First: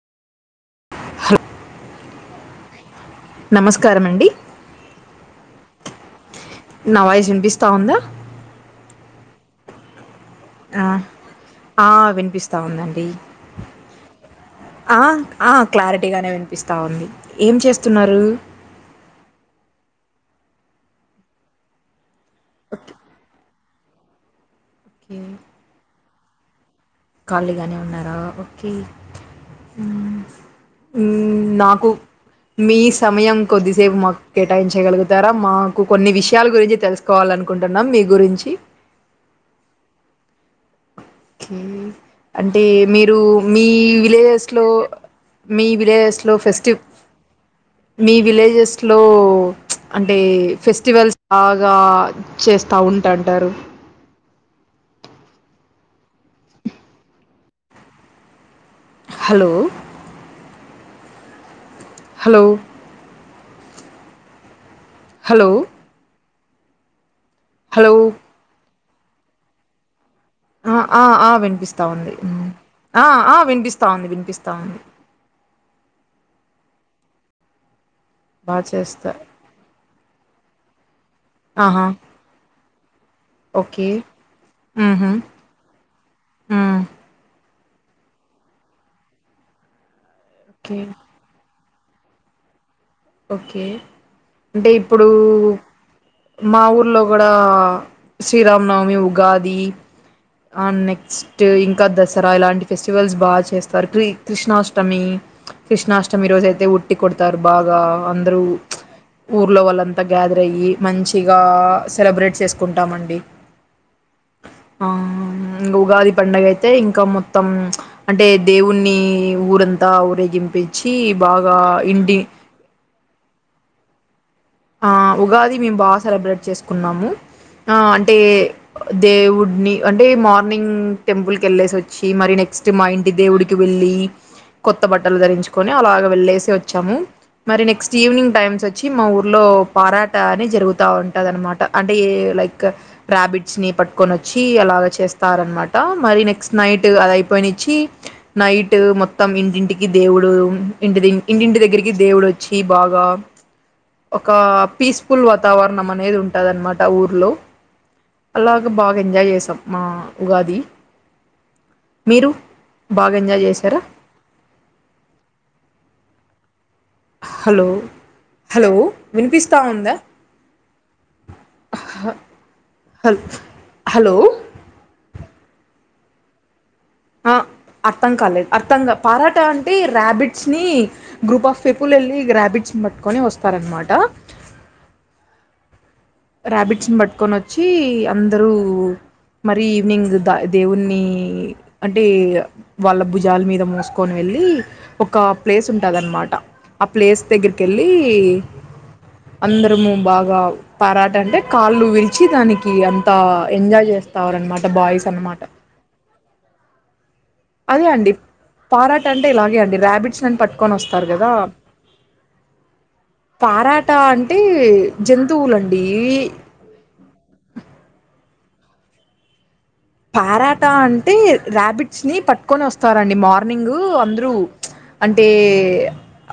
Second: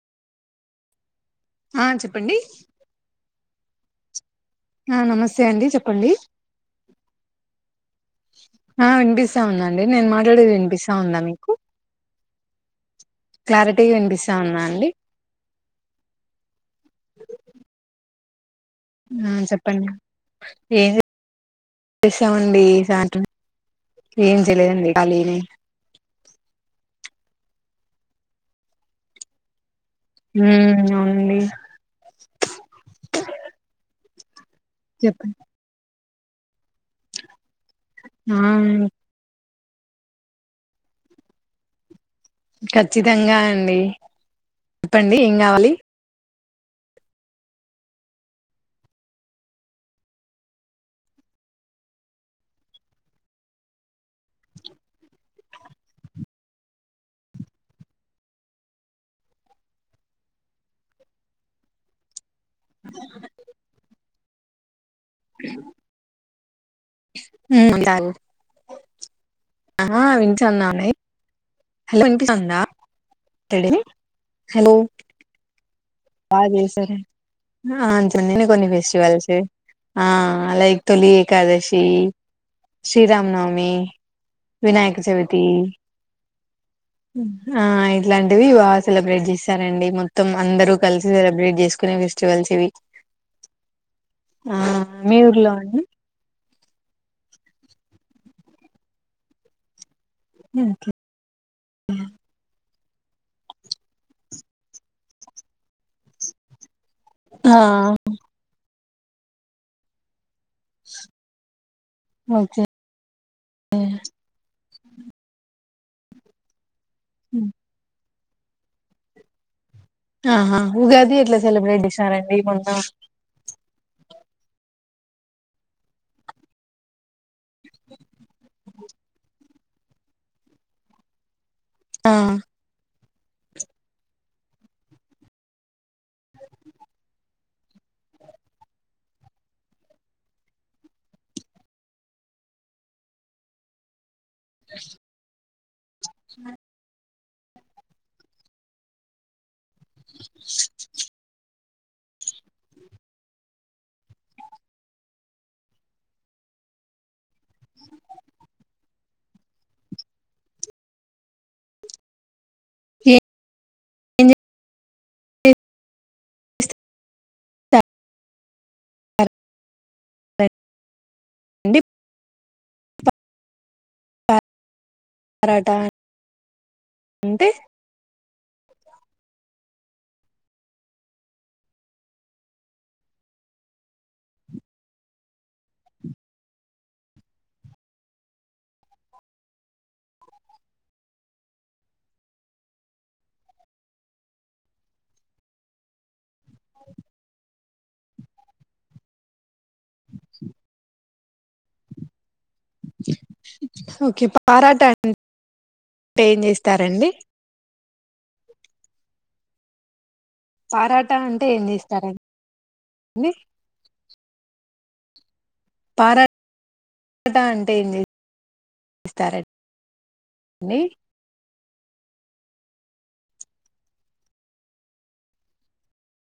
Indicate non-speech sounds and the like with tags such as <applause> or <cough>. ఆ చెప్పండి నమస్కారమండి ఆ నమస్తే అండి చెప్పండి నా వాయిస్ వినిపిస్తా ఉందా పిస్తా ఉందండి నేను మా ఆ వినిపిస్తా ఉందండి క్లారిటీగా వినిపిస్తా ఉందా అండి ఆ ఆ క్లారిటీగానే వినిపిస్తా ఉంది ఏం చేస్తున్నారు ఆ చెప్పండి ఏం చేస్తామండి సాట ఏం చేయలేదండి ఓకే ఖాళీనే ఖాళీగానే ఉన్నారా ఓకే ఉమ్ ఉమ్ అవునండి నాకు మీ సమయం కొద్దిసేపు మాకు కెటాయించగలుగుతారా చెప్పండి మాకు కొన్ని విషయాల గురించి తెలుసుకోవాలనుకు కుంటున్నాం మీ గురించి ఆ హ అంటే మీరు ఖచ్చితంగా మీ అండి విలేజెస్ లో చెప్పండి ఏం మీ కావాలి విలేజెస్ లో ఫెస్ట్ చెప్ మీ విలేజెస్ లో అంటే ఫెస్టివల్స్ బాగా చే స్తా ఉంటంటారు <inaudible> హలో హలో <inaudible> హలో ఉమ్ హలో! <unintelligible> ఆఆ ఆ వినిపిస్ హలో తాంది వినిపిస్తుందా ఆ ఆ మాట్లాడేది వినిపిస్తాంది హలో వినిపిస్తాంది బాగా చేసార ఆ అంచన నేను బా కొన్ని చేస్తా. ఫెస్టివల్స్ ఆ లైక్ తొలి ఏకాదశి ఆహా! శ్రీరామ్ నవమీ ఓకే. వినాయక హుహు. చవితి హ్మ్. ఆ ఇట్లాంటివి బాగా సెలబ్రేట్ చేశారండి మొత్తం అందరు ఓకే. సెలబ్రెట్ జేసుకునే ఫెస్టివల్స్ ఇవి ఓకే ఆ అంటే ఇప్పుడు మీ ఊర్లో అండి మా ఊర్లో కూడా శ్రీరామ్ నవమి ఉగాది ఆ నెక్స్ట్ ఇంకా దసరా ఇలాంటి ఫెస్టివల్స్ బాగా చేస్తారు క్రి కృష్ణాష్టమి కృష్ణాష్టమి రోజు అయితే ఉ ట్టి కోడతారు ఆ బాగా అందరు ఊర్లో వాళ్ళంత గద రయ్యి మంచిగ సెలబ్రేట్ ఓకే చేసుకుంటం అండి ఆ ఇంగ ఉగాది పండగ అయితే ఇంకా మొత్తం అంటే దేవుణ్ణి ఊరంతా ఆహా ఊరేగింపించి ఉగాది ఎట్లా బాగా సెలబ్రేట్ ఇంటి చేసినారండి మొన్న ఆ ఉగాది మేము బా సెలబ్రేట్ చేసుకున్నాము ఆ అంటే దేవుడ్ని అంటే మార్నింగ్ టెంపుల్ కెళ్ళేసి వచ్చి ఆ మరి ఏం నెక్స్ట్ మా ఇంటి దేవుడికి వెళ్ళి కొత్త బట్టలు ధరించుకొని అలాగ వెళ్లేేసి వచ్చాము మరి నెక్స్ట్ ఈవినింగ్ టైమ్స్ వచ్చి మా ఊ లో పరాట అని జరుగుతూ ఉంటుంది అనమాట అంటే లైక్ రాబిట్స్ ని పట్టుకొని వ చ్చి అలాగా చేస్తార అనమాట మరి నెక్స్ట్ నైట్ అది పోయ్నిచ్చి నైట్ మొత్తం ఇంటింటికి దేవుడు ఇంటి ఇంటింటి దగ్గరి దేవుడొచ్చి బాగా ఒక పీస్ఫుల్ వాతావరణం అనేది ఉంటది అనమాట ఊర్లో అలాగ బాగా ఎంజాయ్ చేసాం మా ఉగాది మీరు బాగా ఎంజాయ్ చేశారా ఎంజా <inaudible> ఎ <inaudible> హలో హలో వినిపిస్తా ఉందా అ హ హల్ హలో పరాట అ అర్ధం కాలేదు అర్ధంగా పారాట అంటే ర్యాబిట్స్ని గ్రూప్ ఆఫ్ పీపుల్ ఎళ్ళి ర్యాబిట్స్ పట్టుకొని వస్తారు గఅన్నమాట రర్యాబిట్స్ ని పట్టుకొని వచ్చి అందరూ మరి ఈవినింగ్ ద దేవుణి అంటే వాళ్ళ భుజాల మీద మోసుకొని వెళ్ వెళ్ళి ఒక ప్లేస్ ఉంటాది అన్నమాట ఆ ప్లేస్ దగ్గరికెళ్ళి అందరము బాగా పరాట అంటే కాళ్ళు విరిచి దానికి ఇ అంతా ఎంజాయ్ ఓకే చేస్తరనమాట పారాట బాయ్స్ అన్నమాట అంటే ఏం చేస్తారండి అదే అండి పారాట అంటే ఇలాగే అండి ర్యాబిట్ పట్టుకొని వస్తారు పారాట కదా అంటే ఏం చేస్తారండి పరాట అంటే జంతువులండి పార ట అంటే ఏం జే స్తారండి పరాట అంటే ర్యాబిట్స్ని పట్టుకొని వస్తారండి మార్నింగు అందరూ అంటే